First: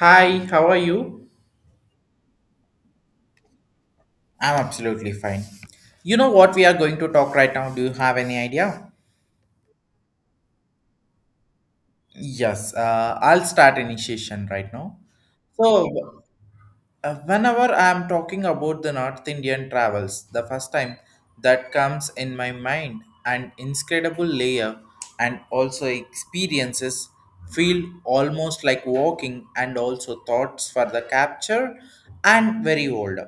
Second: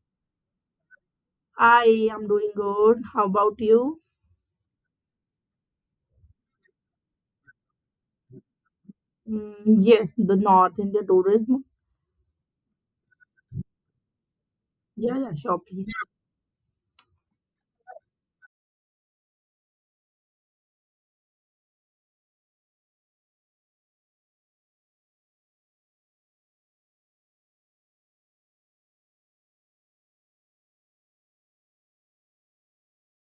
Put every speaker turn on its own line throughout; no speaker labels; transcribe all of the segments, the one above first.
Hi, how are you?
I am doing good. How about you?
I'm absolutely fine. You know what we are going to talk right now? Do you have any idea?
Mm, yes, the North India tourism.
Yes, I'll start initiation right now.
Yeah, yeah, sure, please.
So, whenever I'm talking about the North Indian travels, the first time that comes in my mind an incredible layer and also experiences feel almost like walking and also thoughts for the capture and very older,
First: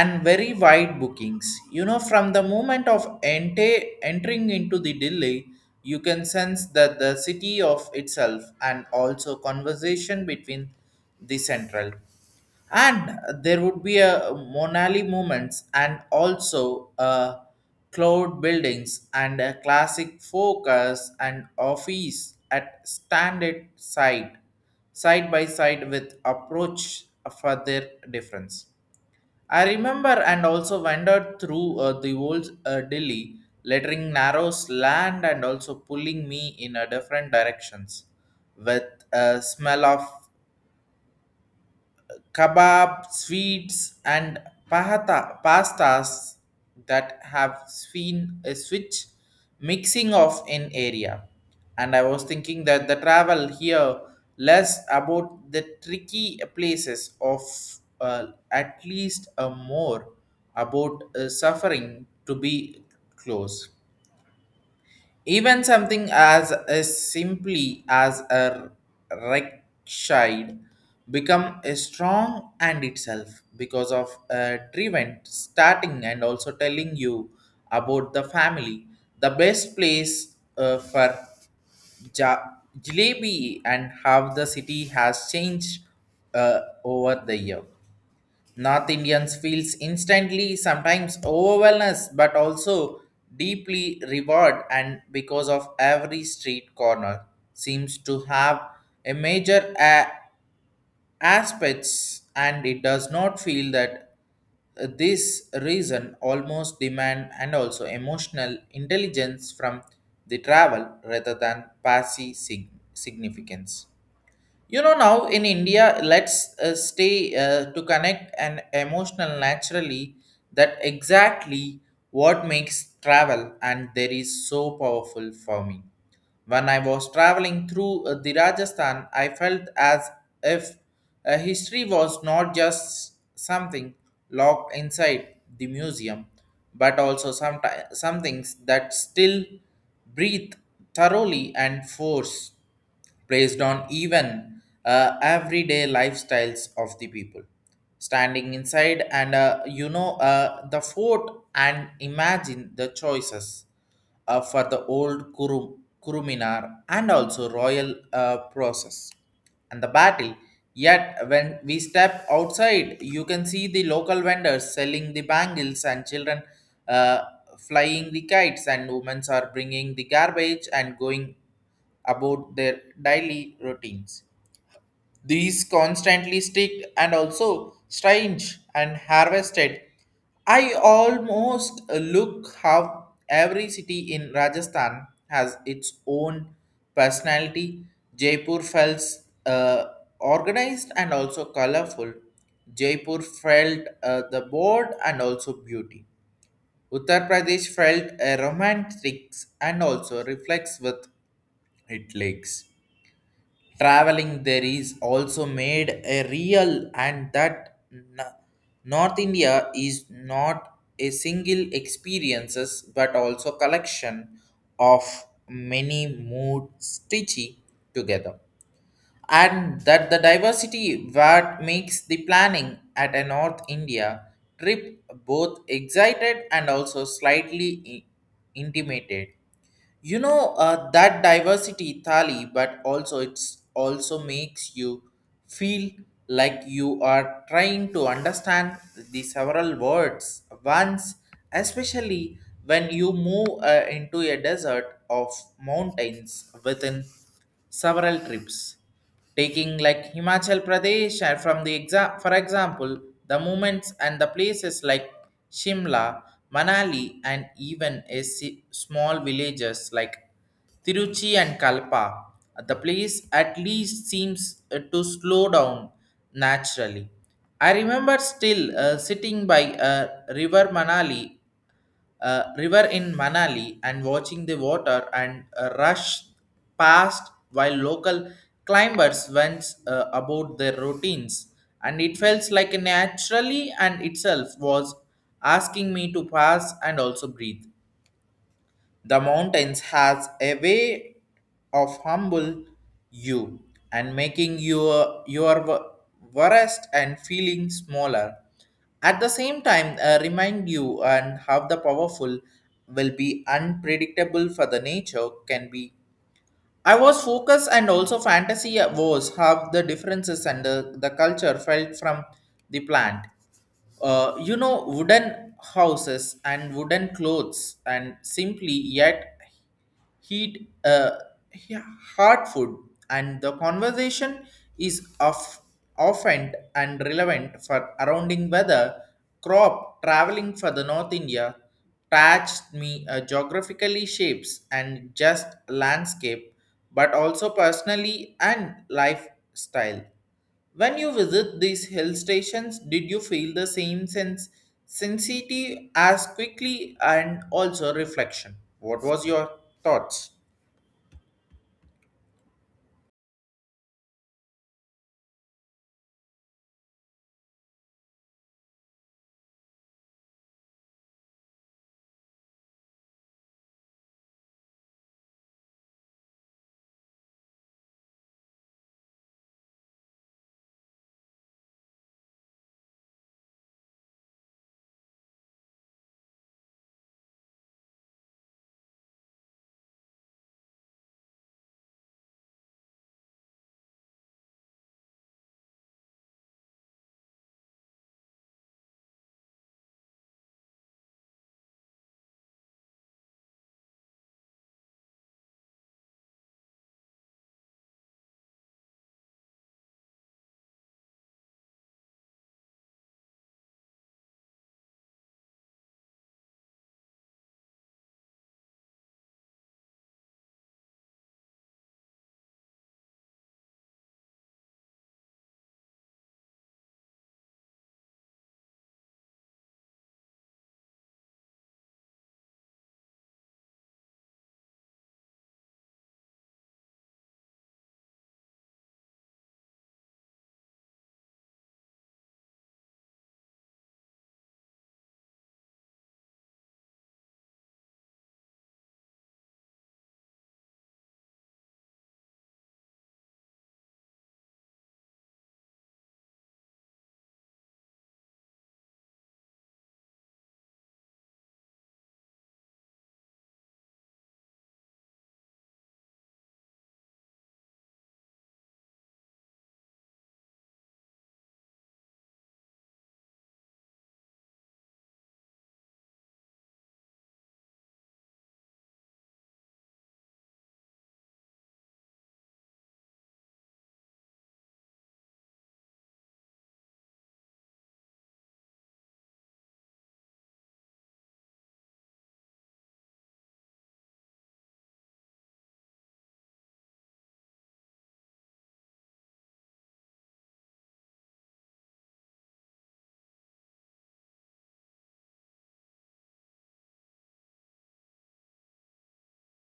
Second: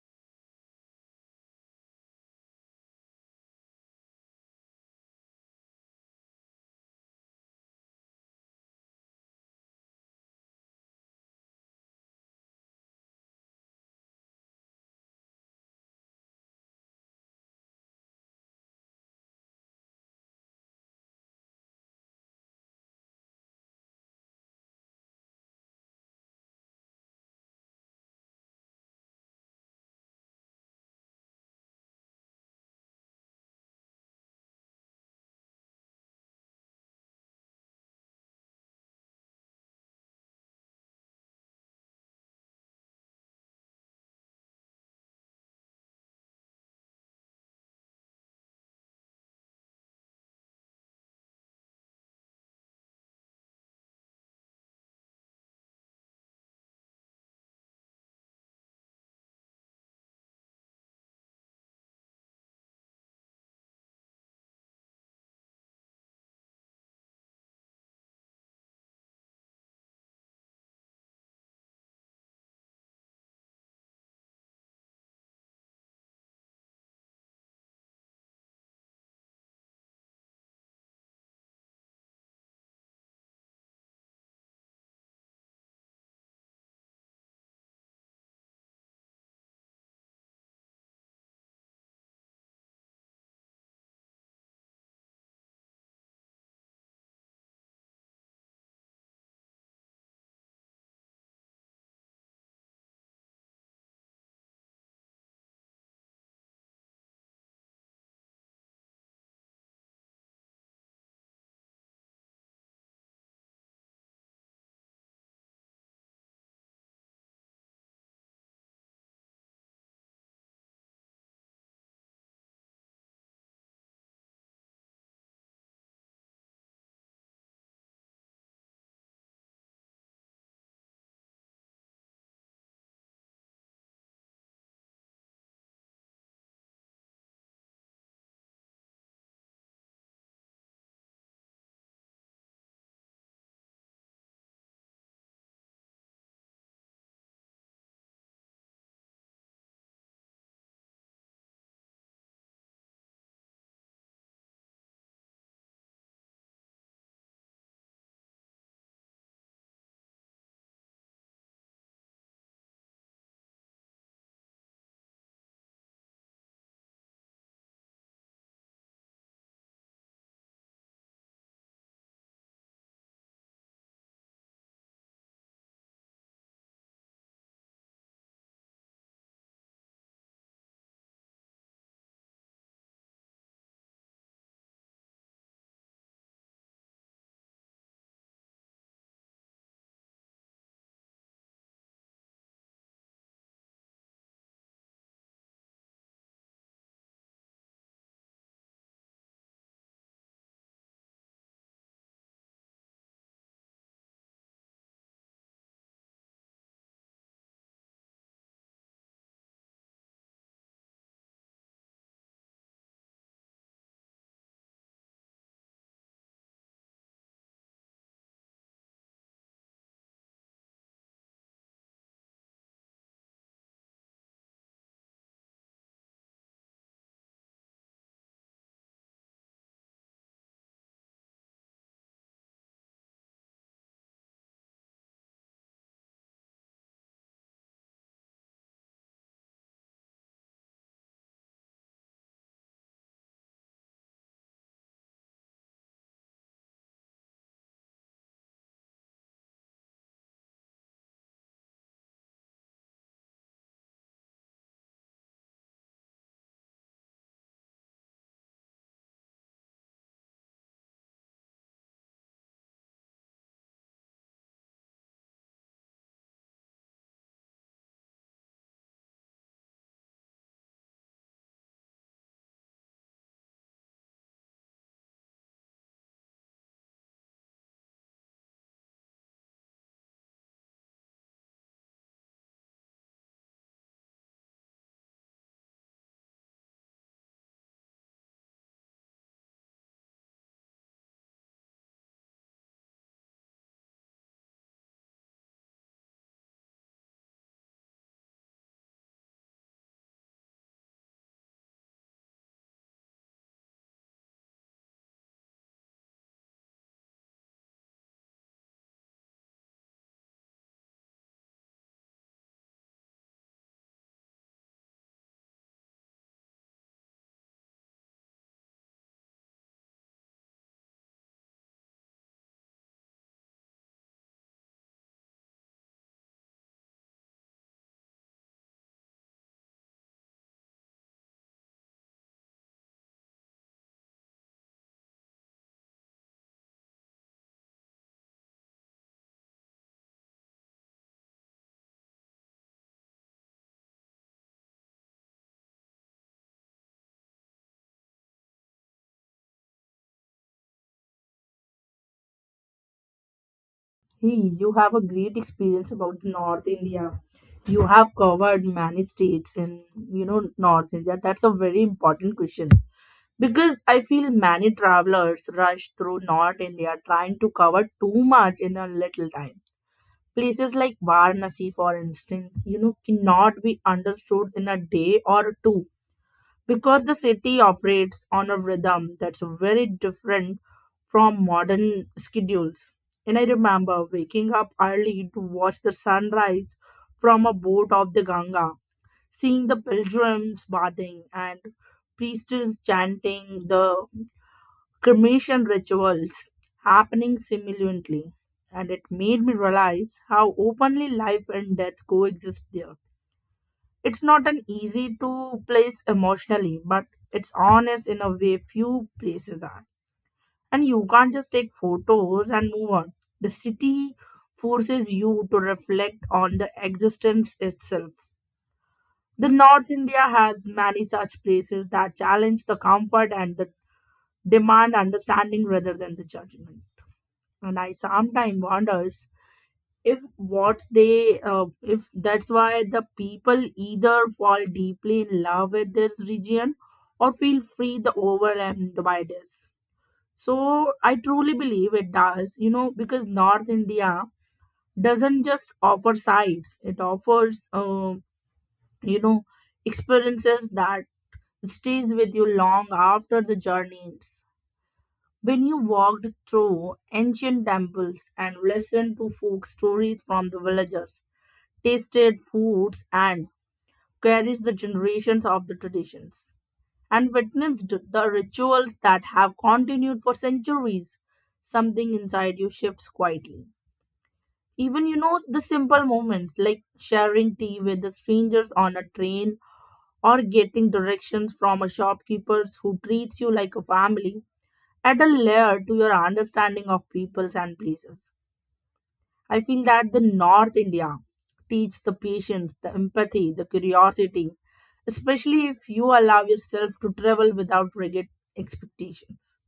and very wide bookings. You know, from the moment of entering into the Delhi, you can sense that the city of itself and also conversation between the central. And there would be a Monali movements and also cloud buildings and a classic focus and office at standard side, side by side with approach for their difference. I remember and also wandered through the old Delhi, lettering narrow slant and also pulling me in a different directions with a smell of kebab, sweets, and pahata, pastas that have seen a switch mixing of in area. And I was thinking that the travel here less about the tricky places of, at least a more about suffering to be close. Even something as simply as a rechide become a strong and itself because of a driven starting and also telling you about the family, the best place for ja- jalebi and how the city has changed uh, over the year. North Indians feels instantly sometimes overwhelmed but also deeply reward and because of every street corner seems to have a major aspects and it does not feel that this reason almost demand and also emotional intelligence from the travel rather than passive significance. You know, now in India let's stay to connect and emotional naturally that exactly what makes travel and there is so powerful for me. When I was traveling through the Rajasthan, I felt as if history was not just something locked inside the museum but also some things that still breathe thoroughly and force based on even everyday lifestyles of the people standing inside and, the fort and imagine the choices for the old Kuruminar and also royal process and the battle. Yet, when we step outside, you can see the local vendors selling the bangles and children uh, flying the kites, and women are bringing the garbage and going about their daily routines. These constantly stick and also strange and harvested. I almost look how every city in Rajasthan has its own personality. Jaipur felt uh, organized and also colorful. Jaipur felt the board and also beauty. Uttar Pradesh felt a romantic and also reflects with its lakes. Traveling there is also made a real and that North India is not a single experiences but also collection of many mood stitchy together, and that the diversity what makes the planning at a North India trip both excited and also slightly intimidated. You know, that diversity, Thali, but also it's also makes you feel like you are trying to understand the several words once, especially when you move into a desert of mountains within several trips. Taking like Himachal Pradesh, for example, the movements and the places like Shimla, Manali, and even a small villages like Tiruchi and Kalpa, the place at least seems to slow down naturally. I remember still sitting by a river Manali river in Manali and watching the water and rush past while local climbers went about their routines. And it felt like naturally and itself was asking me to pass and also breathe. The mountains has a way of humble you and making your worst and feeling smaller. At the same time, remind you and how the powerful will be unpredictable for the nature can be. I was focused and also fantasy was how the differences and the culture felt from the plant. Wooden houses and wooden clothes and simply yet heat he- hard food and the conversation is of often and relevant for surrounding weather crop. Traveling for the North India touched me geographically shapes and just landscape but also personally and lifestyle. When you visit these hill stations, did you feel the same sense sensitivity as quickly and also reflection? What was your thoughts?
Hey, you have a great experience about North India. You have covered many states in, you know, North India. That's a very important question because I feel many travelers rush through North India trying to cover too much in a little time. Places like Varanasi, for instance, you know, cannot be understood in a day or two because the city operates on a rhythm that's very different from modern schedules. And I remember waking up early to watch the sunrise from a boat off the Ganga, seeing the pilgrims bathing and priests chanting the cremation rituals happening simultaneously. And it made me realize how openly life and death coexist there. It's not an easy to place emotionally, but it's honest in a way few places are. And you can't just take photos and move on. The city forces you to reflect on the existence itself. The North India has many such places that challenge the comfort and the demand understanding rather than the judgment. And I sometimes wonders if that's why the people either fall deeply in love with this region or feel free the overwhelmed by this. So I truly believe it does, you know, because North India doesn't just offer sights, it offers you know experiences that stays with you long after the journey ends. When you walked through ancient temples and listened to folk stories from the villagers, tasted foods and cherished the generations of the traditions, and witnessed the rituals that have continued for centuries, something inside you shifts quietly. Even, you know, the simple moments like sharing tea with the strangers on a train or getting directions from a shopkeeper who treats you like a family add a layer to your understanding of peoples and places. I feel that the North India teach the patience, the empathy, the curiosity, especially if you allow yourself to travel without rigid expectations.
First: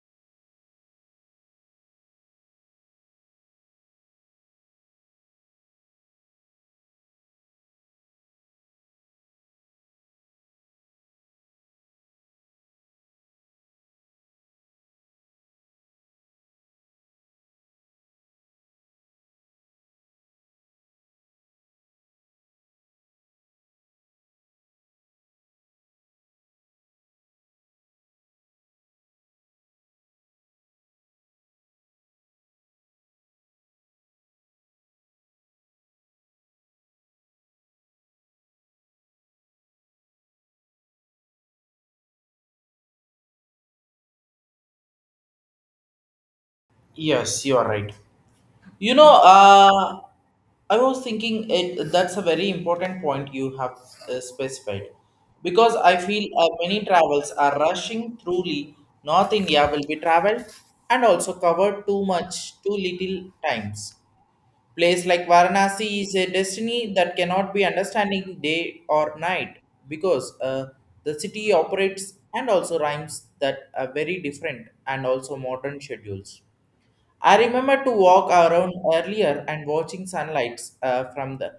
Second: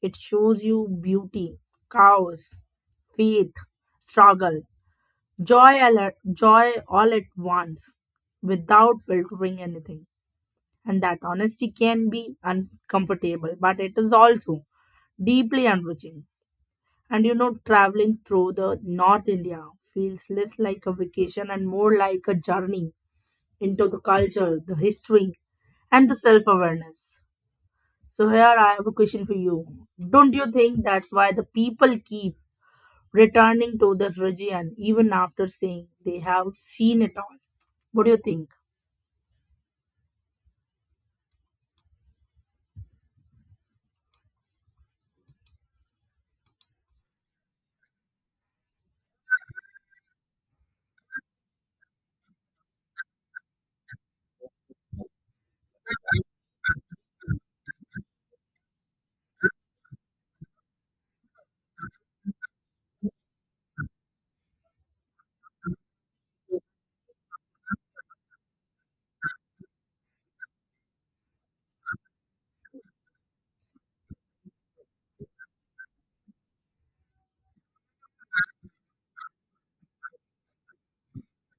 It shows you beauty, chaos, faith, struggle, joy all at once without filtering anything. And that honesty can be uncomfortable, but it is also deeply enriching. And you know, traveling through the North India feels less like a vacation and more like a journey into the culture, the history, and the self awareness. So, here I have a question for you. Don't you think that's why the people keep returning to this region even after saying they have seen it all? What do you think?
Yes, you are right. You know, I was thinking it, that's a very important point you have specified, because I feel many travels are rushing truly. North India will be traveled and also covered too much, too little times. Place like Varanasi is a destiny that cannot be understanding day or night because, the city operates and also rhymes that are very different and also modern schedules. I remember to walk around earlier and watching sunlights from the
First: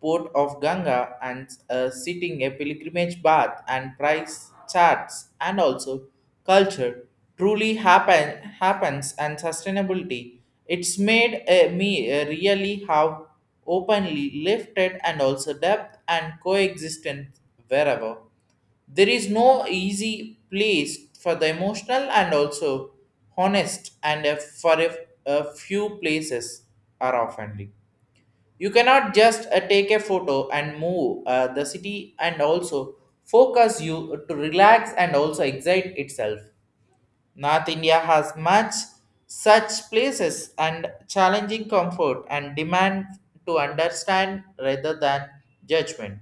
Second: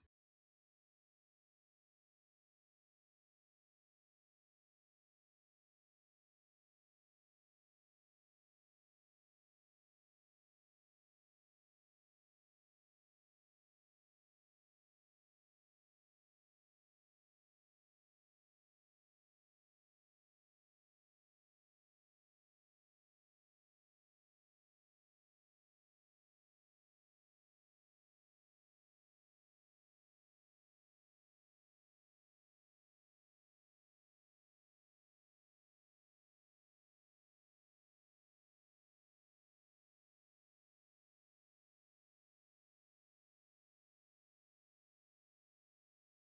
port of Ganga and sitting a pilgrimage bath and price charts and also culture truly happens and sustainability. It's made me really how openly lifted and also depth and coexistence wherever. There is no easy place for the emotional and also honest and, for a few places are offending. You cannot just take a photo and move the city and also focus you to relax and also excite itself. North India has much such places and challenging comfort and demand to understand rather than judgment.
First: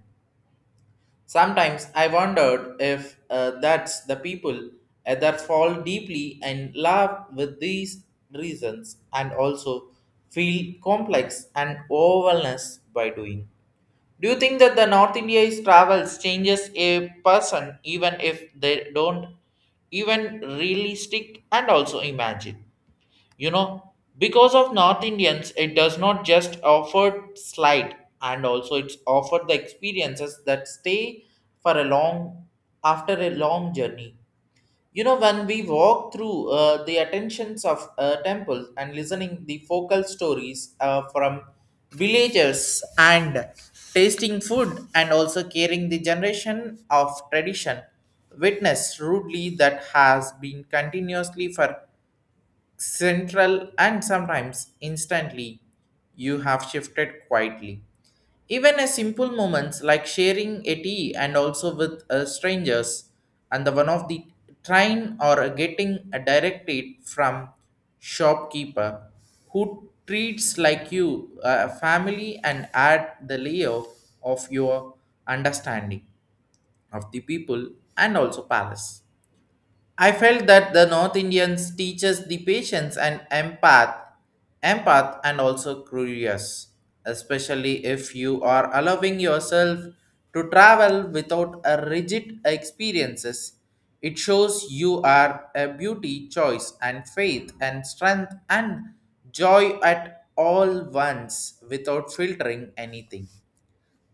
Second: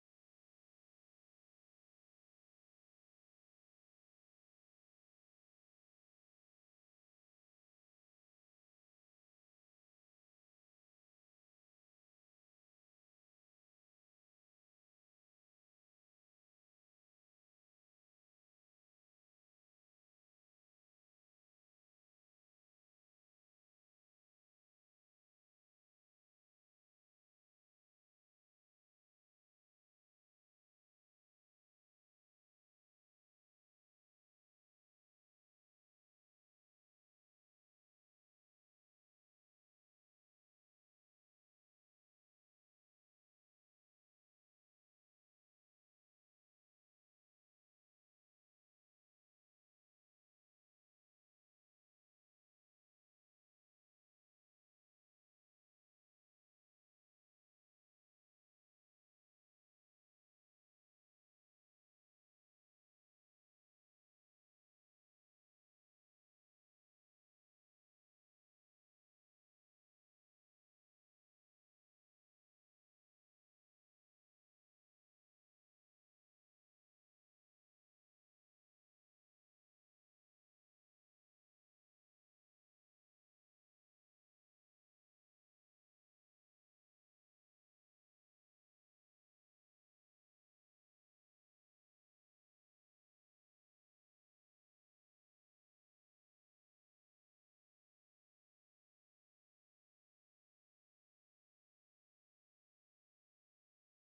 Sometimes I wondered if, that's the people that fall deeply in love with these reasons and also feel complex and overwhelmed by doing. Do you think that the North India's travels changes a person even if they don't even really stick and also imagine? You know, because of North Indians it does not just offer slide and also it's offered the experiences that stay for a long after a long journey. You know, when we walk through the attentions of temples and listening the focal stories from villagers and tasting food and also carrying the generation of tradition, witness rudely that has been continuously for central and sometimes instantly you have shifted quietly. Even a simple moments like sharing a tea and also with strangers and the one of the train or getting a direct aid from shopkeeper who treats like you a family and add the layer of your understanding of the people and also palace. I felt that the North Indians teaches the patience and empath and also curious, especially if you are allowing yourself to travel without a rigid experiences. It shows you are a beauty, choice, and faith, and strength, and joy at all once without filtering anything.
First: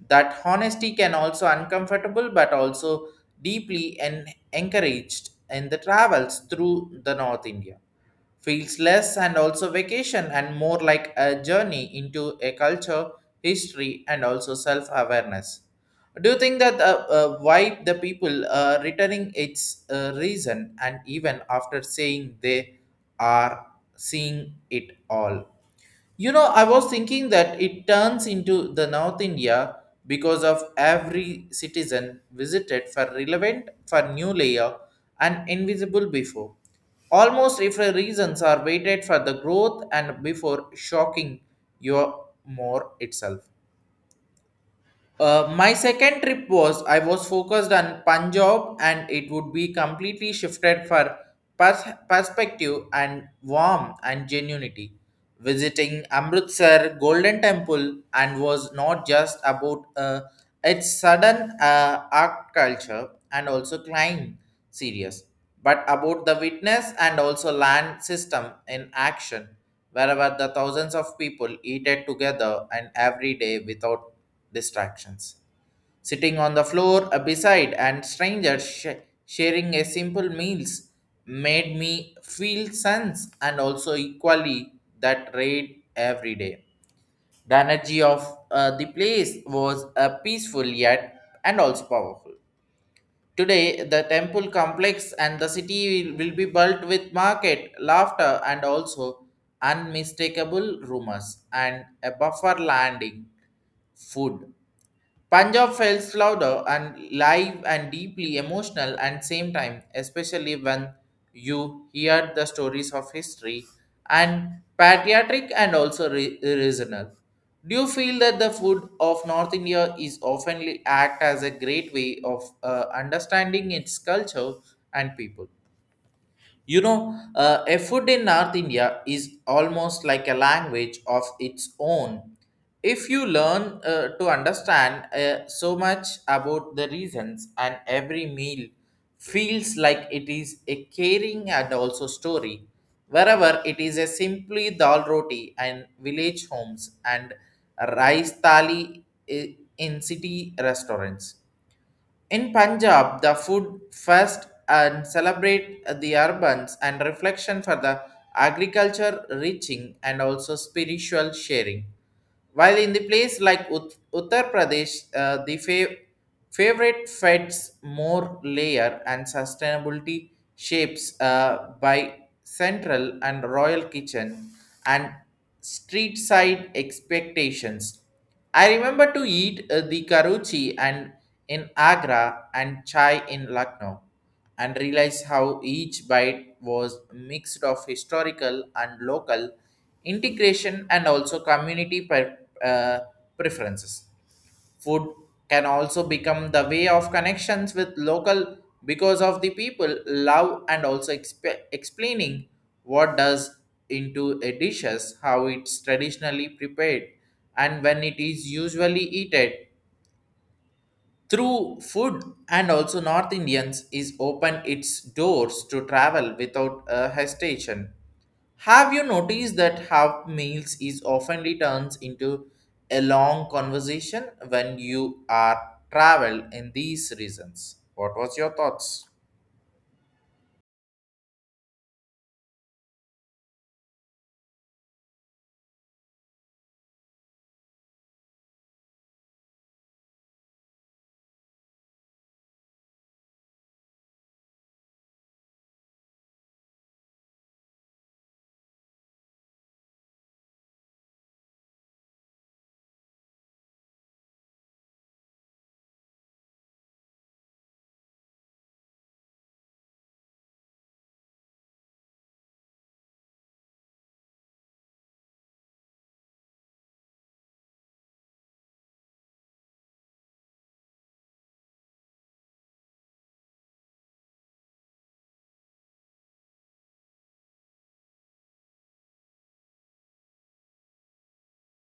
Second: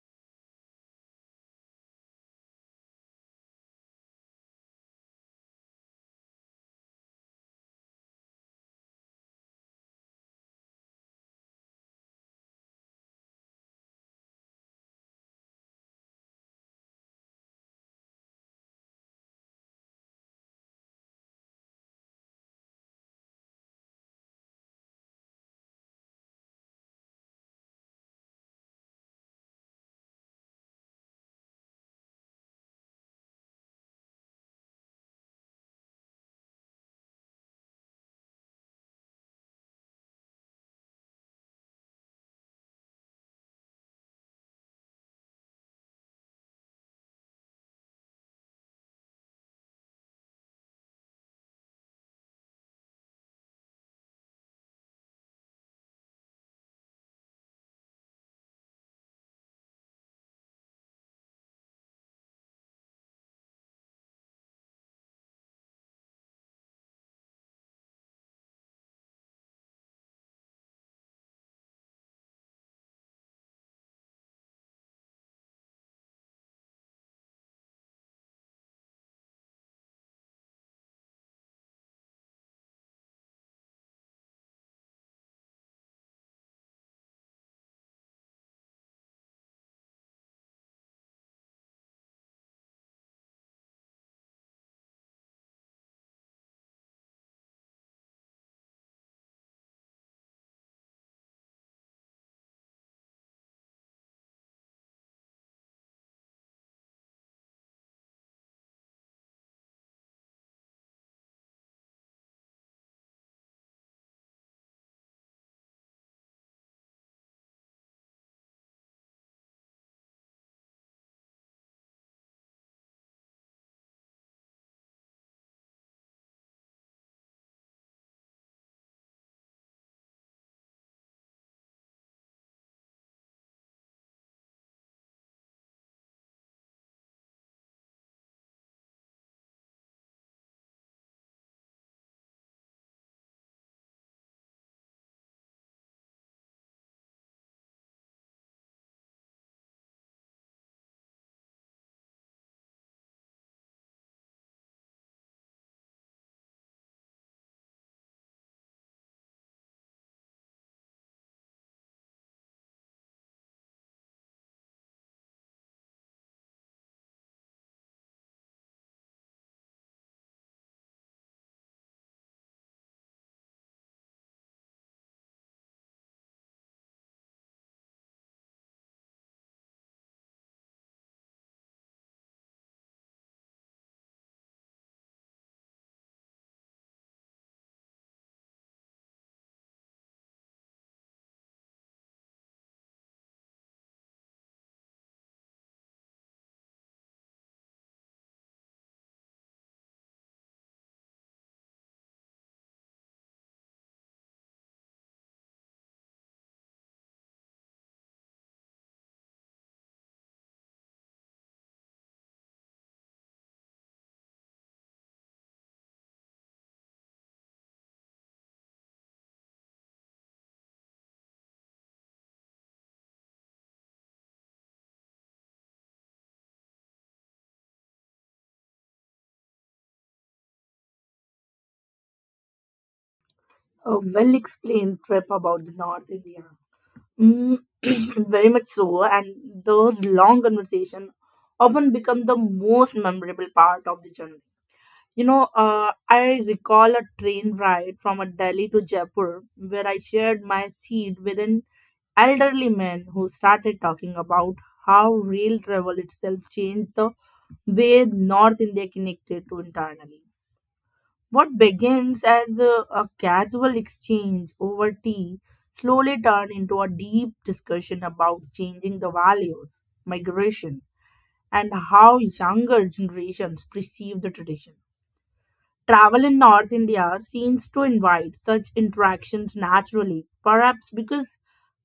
That honesty can also uncomfortable but also deeply and encouraged in the travels through the North India. Feels less and also vacation and more like a journey into a culture, history, and also self-awareness. Do you think that, why the people returning its reason and even after saying they are seeing it all? You know, I was thinking that it turns into the North India because of every citizen visited for relevant for new layer and invisible before. Almost if the reasons are waited for the growth and before shocking your more itself. My second trip was I was focused on Punjab and it would be completely shifted for perspective and warmth and genuinity. Visiting Amritsar Golden Temple and was not just about its sudden art culture and also climb series, but about the witness and also land system in action, wherever the thousands of people eat it together and every day without distractions. Sitting on the floor beside and strangers sharing a simple meals made me feel sense and also equally that raid every day. The energy of the place was peaceful yet and also powerful. Today, the temple complex and the city will be built with market, laughter, and also unmistakable rumors and a buffer landing food. Punjab feels louder and live and deeply emotional at same time, especially when you hear the stories of history and patriotic and also regional. Do you feel that the food of North India is often act as a great way of understanding its culture and people? You know, a food in North India is almost like a language of its own. If you learn to understand so much about the reasons, and every meal feels like it is a caring and also story. Wherever it is a simply dal roti and village homes and rice thali in city restaurants in Punjab, the food fest and celebrate the urbans and reflection for the agriculture reaching and also spiritual sharing. While in the place like Uttar Pradesh, the favorite feds more layer and sustainability shapes by central and royal kitchen and street side expectations. I remember to eat the karuchi and in Agra and chai in Lucknow and realize how each bite was mixed of historical and local integration and also community uh, preferences. Food can also become the way of connections with local because of the people love and also explaining what does into a dishes, how it's traditionally prepared, and when it is usually eaten. Through food and also North Indians is open its doors to travel without a hesitation. Have you noticed that half meals is oftenly turns into a long conversation when you are travel in these reasons? What was your thoughts?
A well explained trip about the North India. Mm, very much so, and those long conversations often become the most memorable part of the journey. You know, I recall a train ride from a Delhi to Jaipur where I shared my seat with an elderly man who started talking about how rail travel itself changed the way North India connected to internally. What begins as a casual exchange over tea slowly turned into a deep discussion about changing the values, migration, and how younger generations perceive the tradition. Travel in North India seems to invite such interactions naturally, perhaps because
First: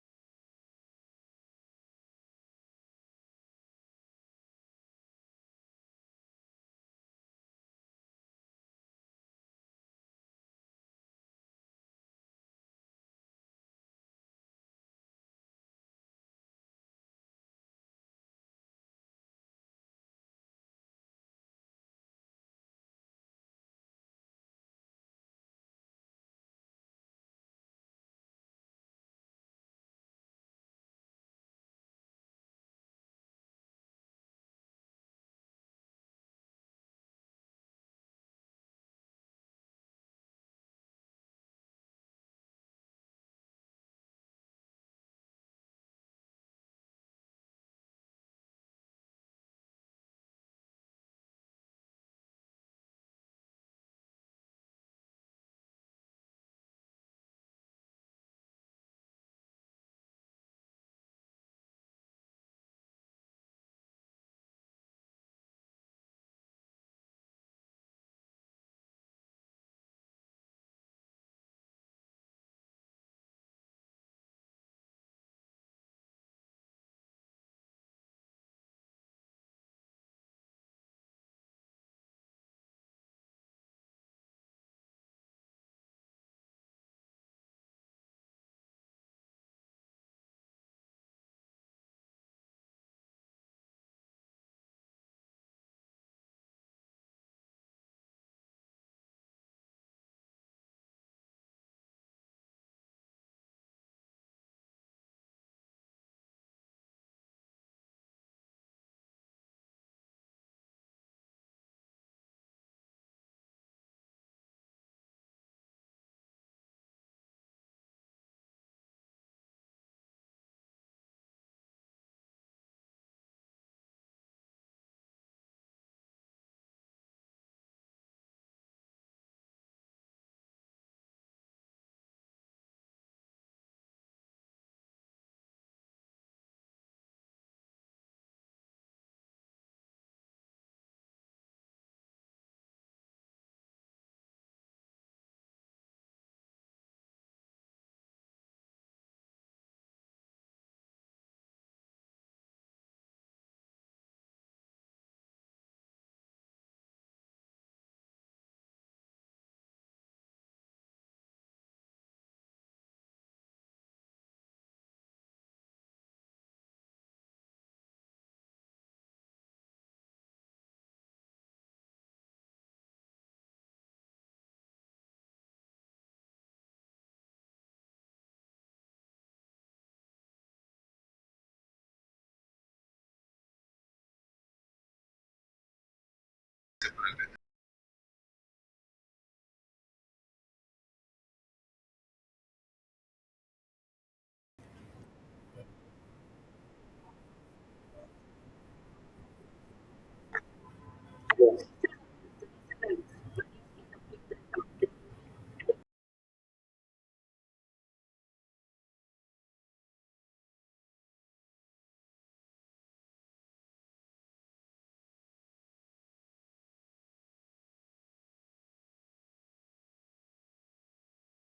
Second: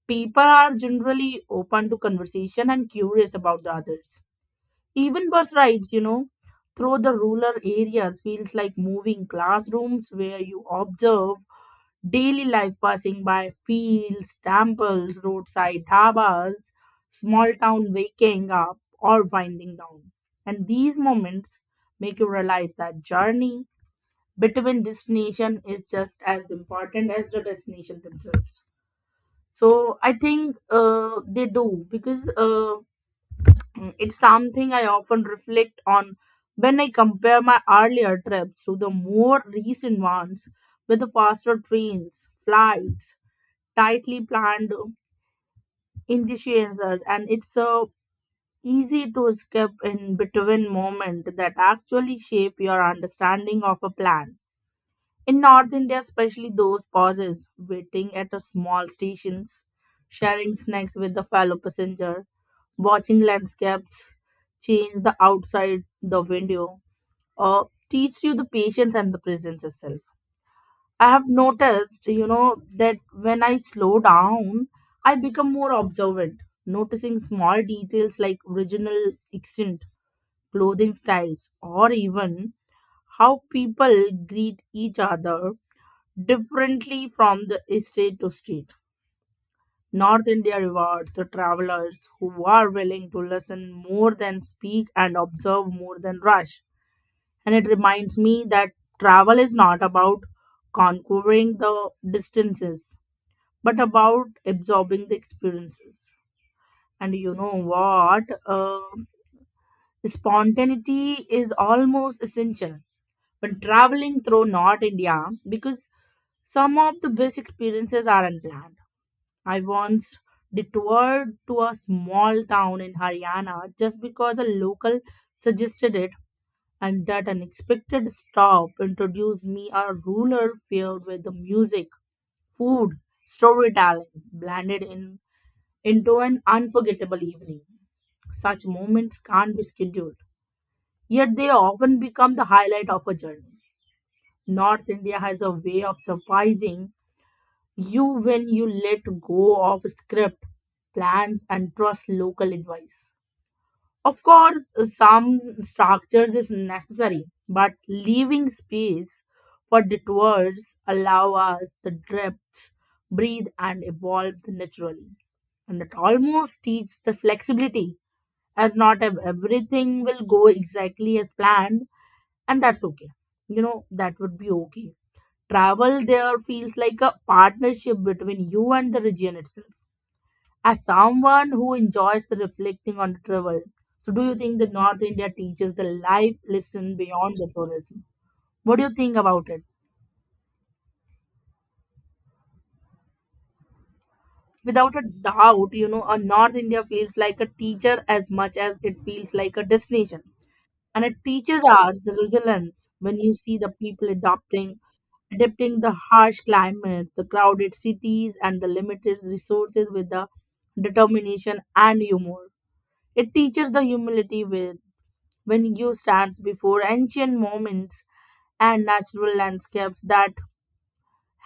people are generally open to conversation and curious about the others. Even bus rides, you know, through the rural areas feels like moving classrooms where you observe daily life passing by fields, temples, roadside dhabas, small town waking up or winding down. And these moments make you realize that journey between destination is just as important as the destination themselves. So I think they do, because, it's something I often reflect on when I compare my earlier trips to the more recent ones with the faster trains, flights, tightly planned initiations, and it's easy to skip in between moment that actually shape your understanding of a plan. In North India, especially those pauses, waiting at a small stations, sharing snacks with the fellow passenger, watching landscapes change the outside the window or teach you the patience and the presence itself. I have noticed, you know, that when I slow down I become more observant, noticing small details like regional extent, clothing styles, or even how people greet each other differently from the state to state. North India rewards the travelers who are willing to listen more than speak and observe more than rush. And it reminds me that travel is not about conquering the distances, but about absorbing the experiences. And you know what? Spontaneity is almost essential when traveling through North India because some of the best experiences are unplanned. I once detoured to a small town in Haryana just because a local suggested it, and that unexpected stop introduced me a ruler filled with the music, food, storytelling blended in into an unforgettable evening. Such moments can't be scheduled, yet they often become the highlight of a journey. North India has a way of surprising you when you let go of script, plans, and trust local advice. Of course, some structures is necessary, but leaving space for detours allow us the depths, breathe, and evolve naturally. And it almost teaches the flexibility as not everything will go exactly as planned, and that's okay. You know, that would be okay. Travel there feels like a partnership between you and the region itself. As someone who enjoys the reflecting on the travel, so do you think that North India teaches the life lesson beyond the tourism? What do you think about it? Without a doubt, you know, a North India feels like a teacher as much as it feels like a destination. And it teaches us the resilience when you see the people adopting adapting the harsh climates, the crowded cities, and the limited resources with the determination and humor. It teaches the humility with when you stands before ancient moments and natural landscapes that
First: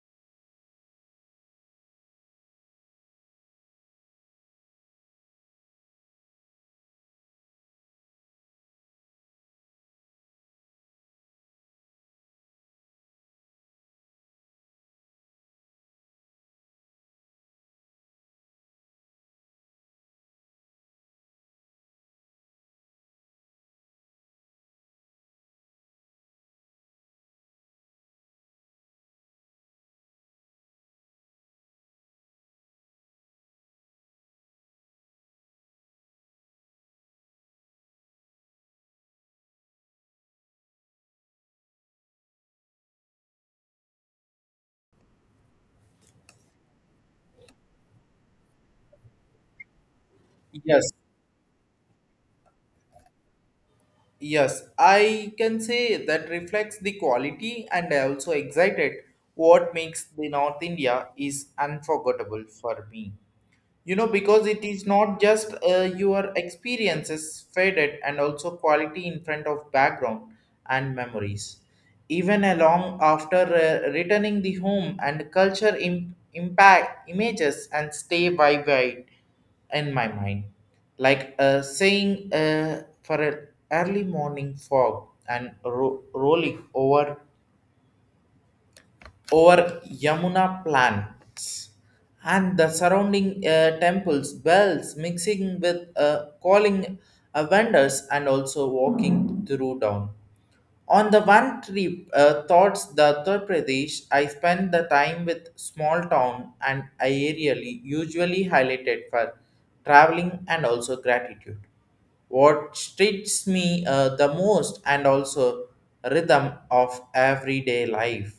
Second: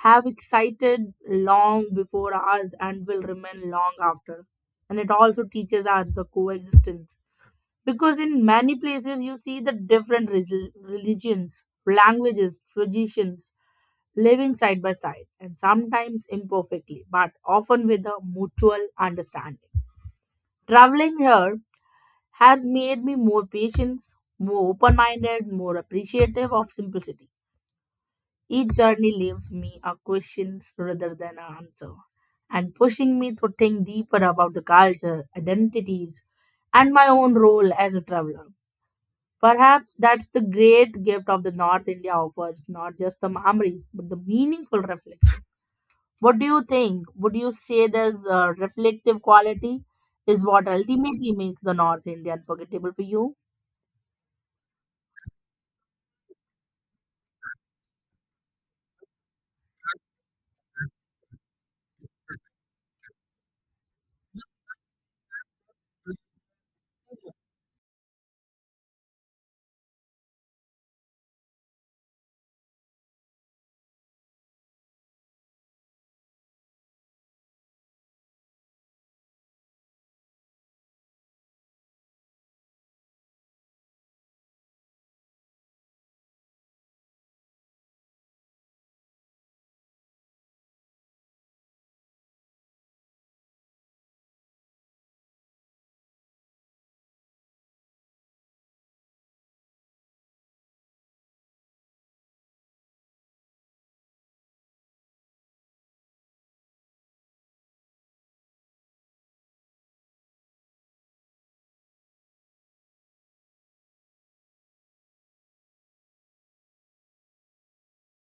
have excited long before us and will remain long after. And it also teaches us the coexistence because in many places you see the different religions, languages, traditions living side by side and sometimes imperfectly but often with a mutual understanding. Traveling here has made me more patient, more open-minded, more appreciative of simplicity. Each journey leaves me a question rather than an answer and pushing me to think deeper about the culture identities and my own role as a traveler. Perhaps that's the great gift of the North India offers, not just the memories, but the meaningful reflection. What do you think? Would you say this reflective quality is what
Yes,
ultimately makes the North India unforgettable for you?
yes, I can say that reflects the quality and I also excited what makes the North India is unforgettable for me. You know, because it is not just your experiences faded and also quality in front of background and memories, even along after returning the home and culture impact images and stay vivid in my mind, like saying for an early morning fog and rolling over Yamuna plants and the surrounding temples, bells mixing with calling vendors and also walking through town. On the one trip, thoughts the Uttar Pradesh, I spent the time with small town and aerially usually highlighted for traveling and also gratitude. What strikes me the most and also rhythm of everyday life,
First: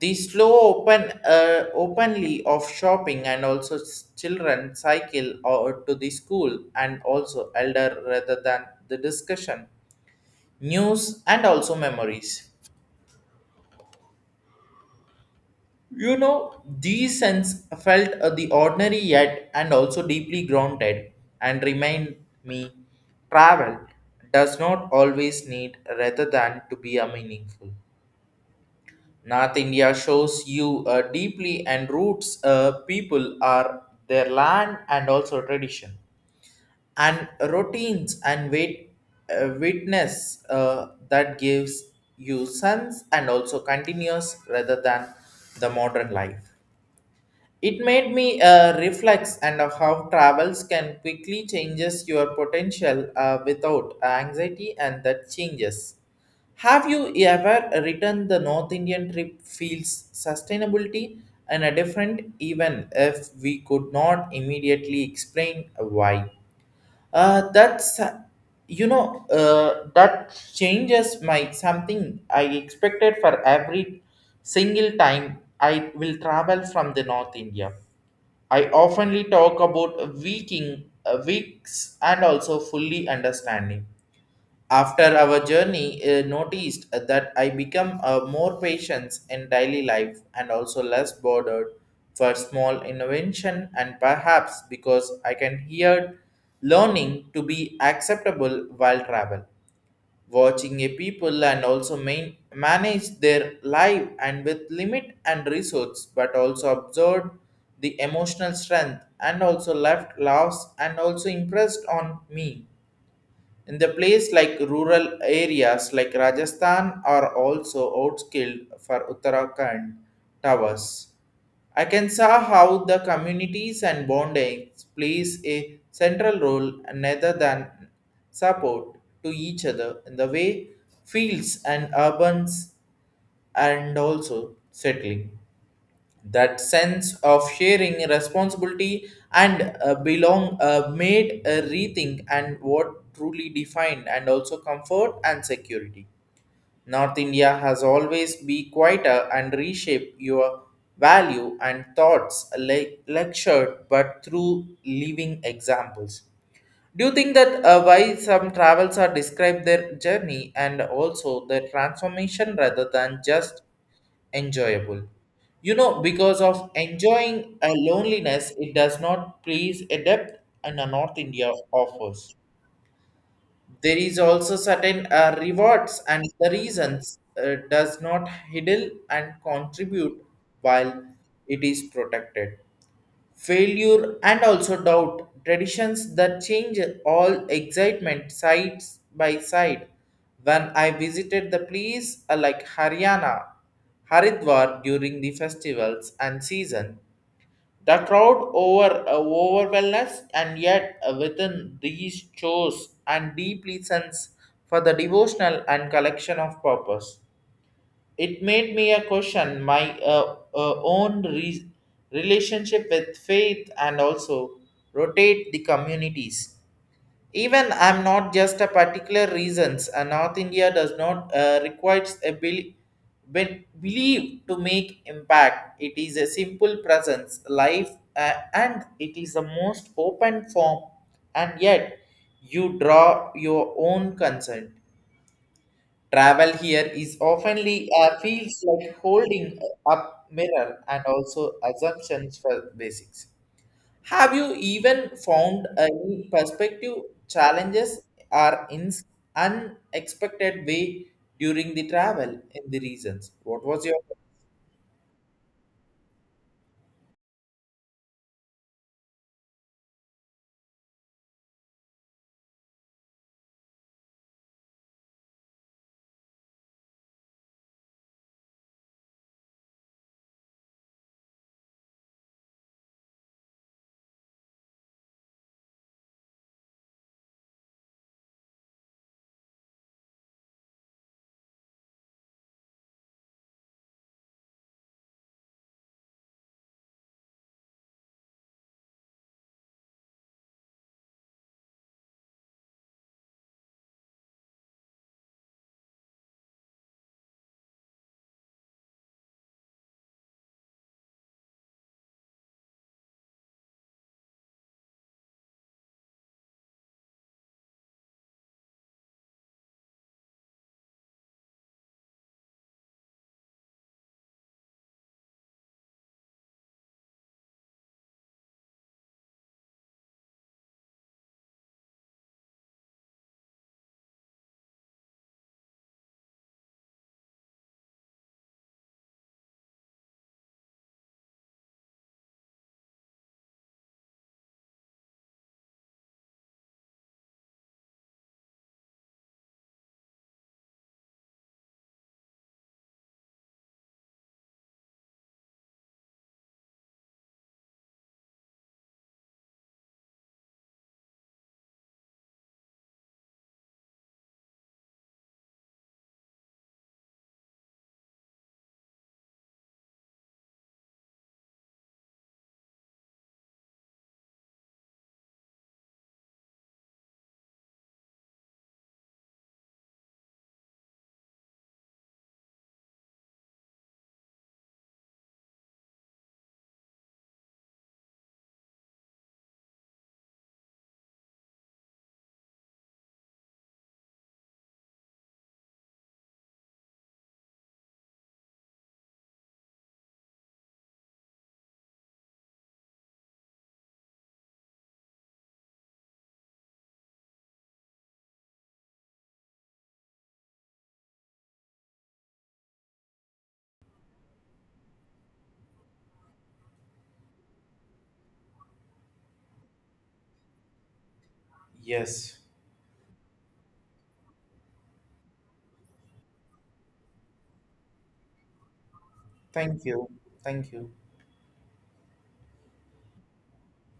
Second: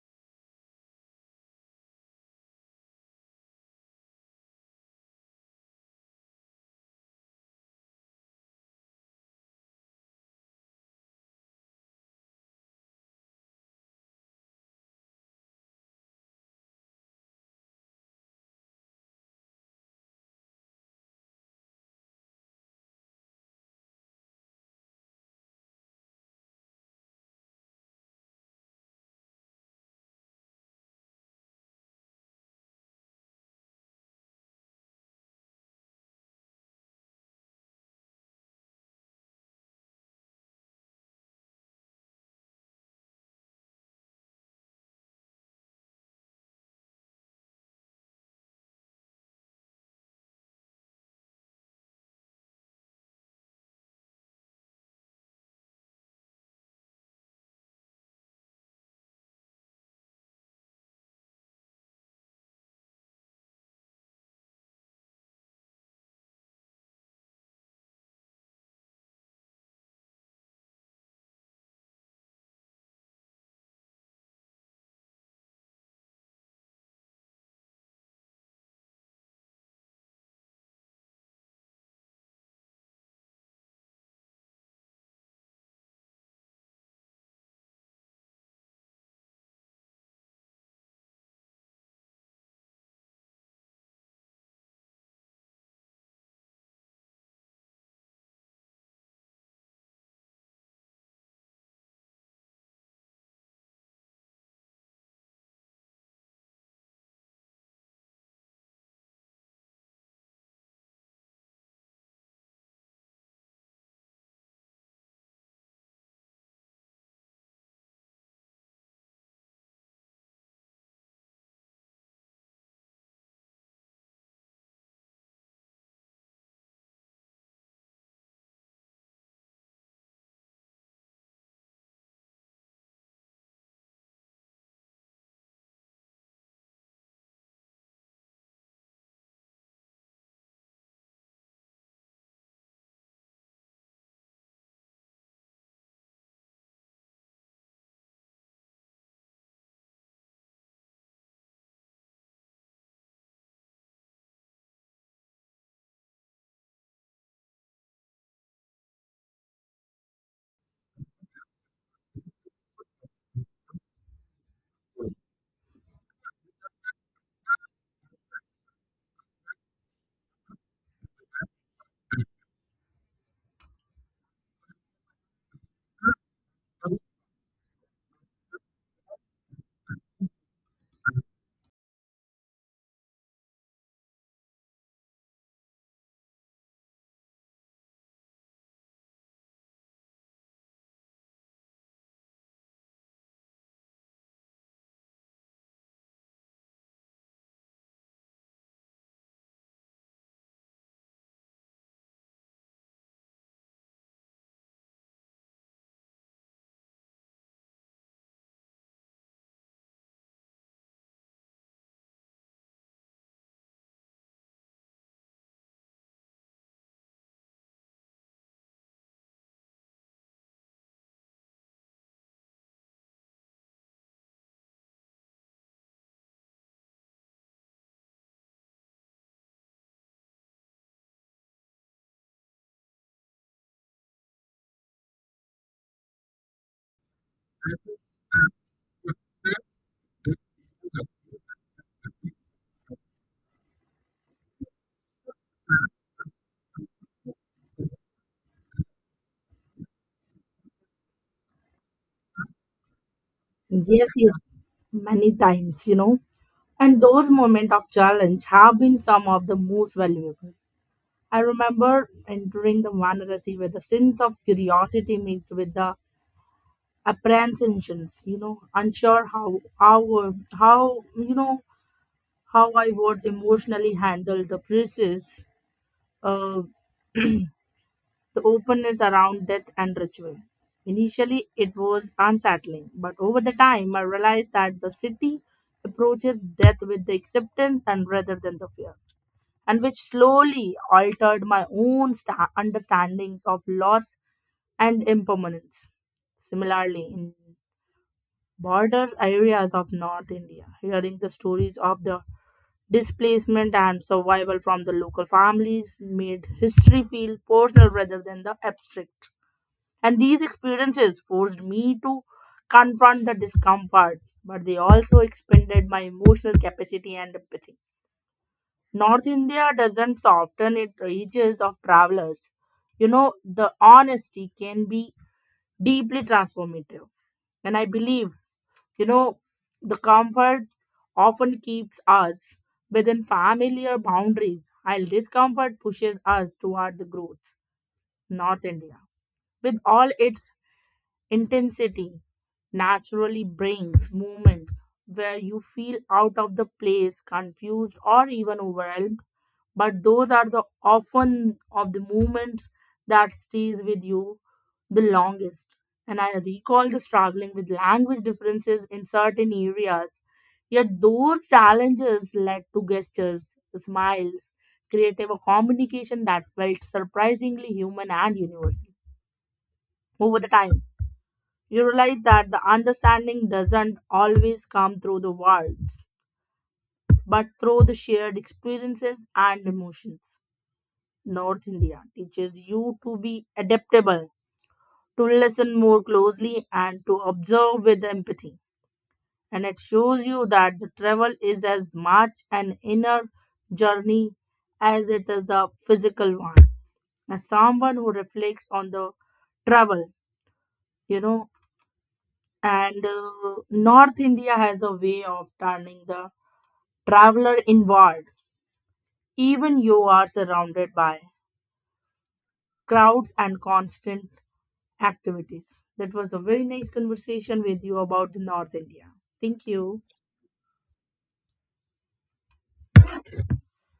the slow open openly of shopping and also children cycle or to the school and also elder rather than the discussion, news and also memories. You know, these sense felt the ordinary yet and also deeply grounded and remind me travel does not always need rather than to be a meaningful. North India shows you deeply and roots people are their land and also tradition and routines and wait, witness that gives you sense and also continuous rather than the modern life. It made me reflect and how travels can quickly changes your potential without anxiety and that changes. Have you ever written the North Indian trip feels sustainability and a different even if we could not immediately explain why? That's you know that changes my something I expected for every single time I will travel from the North India. I oftenly talk about waking, weeks, and also fully understanding. After our journey, noticed that I become more patient in daily life and also less bothered for small invention, and perhaps because I can hear learning to be acceptable while travel, watching a people and also manage their life and with limit and resource but also observed the emotional strength and also left loss and also impressed on me in the place like rural areas like rajasthan are also outskilled for uttarakhand towers. I can see how the communities and bondings plays a central role rather than support to each other in the way fields and urbans and also settling. That sense of sharing responsibility and belong made a rethink and what truly defined and also comfort and security. North India has always be quieter and reshape your value and thoughts lectured but through living examples. Do you think that why some travels are describe their journey and also their transformation rather than just enjoyable? You know, because of enjoying a loneliness, it does not please a depth and a North India offers there is also certain rewards and the reasons does not hiddle and contribute while it is protected failure and also doubt traditions that change all excitement sides by side when I visited the place like haryana haridwar during the festivals and season, the crowd overwhelmed us, and yet within these chores and deeply sense for the devotional and collection of purpose. It made me a question my own relationship with faith and also rotate the communities. Even I'm not just a particular reasons. North India does not requires a believe to make impact. It is a simple presence, life, and it is the most open form. And yet, you draw your own consent. Travel here is oftenly feels like holding up mirror and also assumptions for basics. Have you even found any perspective challenges or in unexpected way during the travel in the regions? What was your?
Yes, yes, many times, you know. And those moments of challenge have been some of the most valuable. I remember entering the Varanasi with a sense of curiosity mixed with the apprehensions, you know, unsure how you know how I would emotionally handle the process, uh, the openness around death and ritual. Initially, it was unsettling, but over the time, I realized that the city approaches death with the acceptance and rather than the fear, and which slowly altered my own understandings of loss and impermanence. Similarly, in border areas of North India, hearing the stories of the displacement and survival from the local families made history feel personal rather than the abstract. And these experiences forced me to confront the discomfort, but they also expanded my emotional capacity and empathy. North India doesn't soften its reaches of travelers. You know, the honesty can be deeply transformative. And I believe, you know, the comfort often keeps us within familiar boundaries, while discomfort pushes us toward the growth. North India, with all its intensity, naturally brings moments where you feel out of the place, confused, or even overwhelmed. But those are the often of the moments that stays with you the longest. And I recall the struggling with language differences in certain areas. Yet those challenges led to gestures, smiles, creative communication that felt surprisingly human and universal over the time. You realize that the understanding doesn't always come through the words, but through the shared experiences and emotions. North India teaches you to be adaptable, to listen more closely, and to observe with empathy. And it shows you that the travel is as much an inner journey as it is a physical one. As someone who reflects on the travel, you know, and North India has a way of turning the traveler inward even you are surrounded by
Yes.
crowds and constant activities. That was a very nice conversation with you about the North India. Thank
Thank
you.
you? Thank you.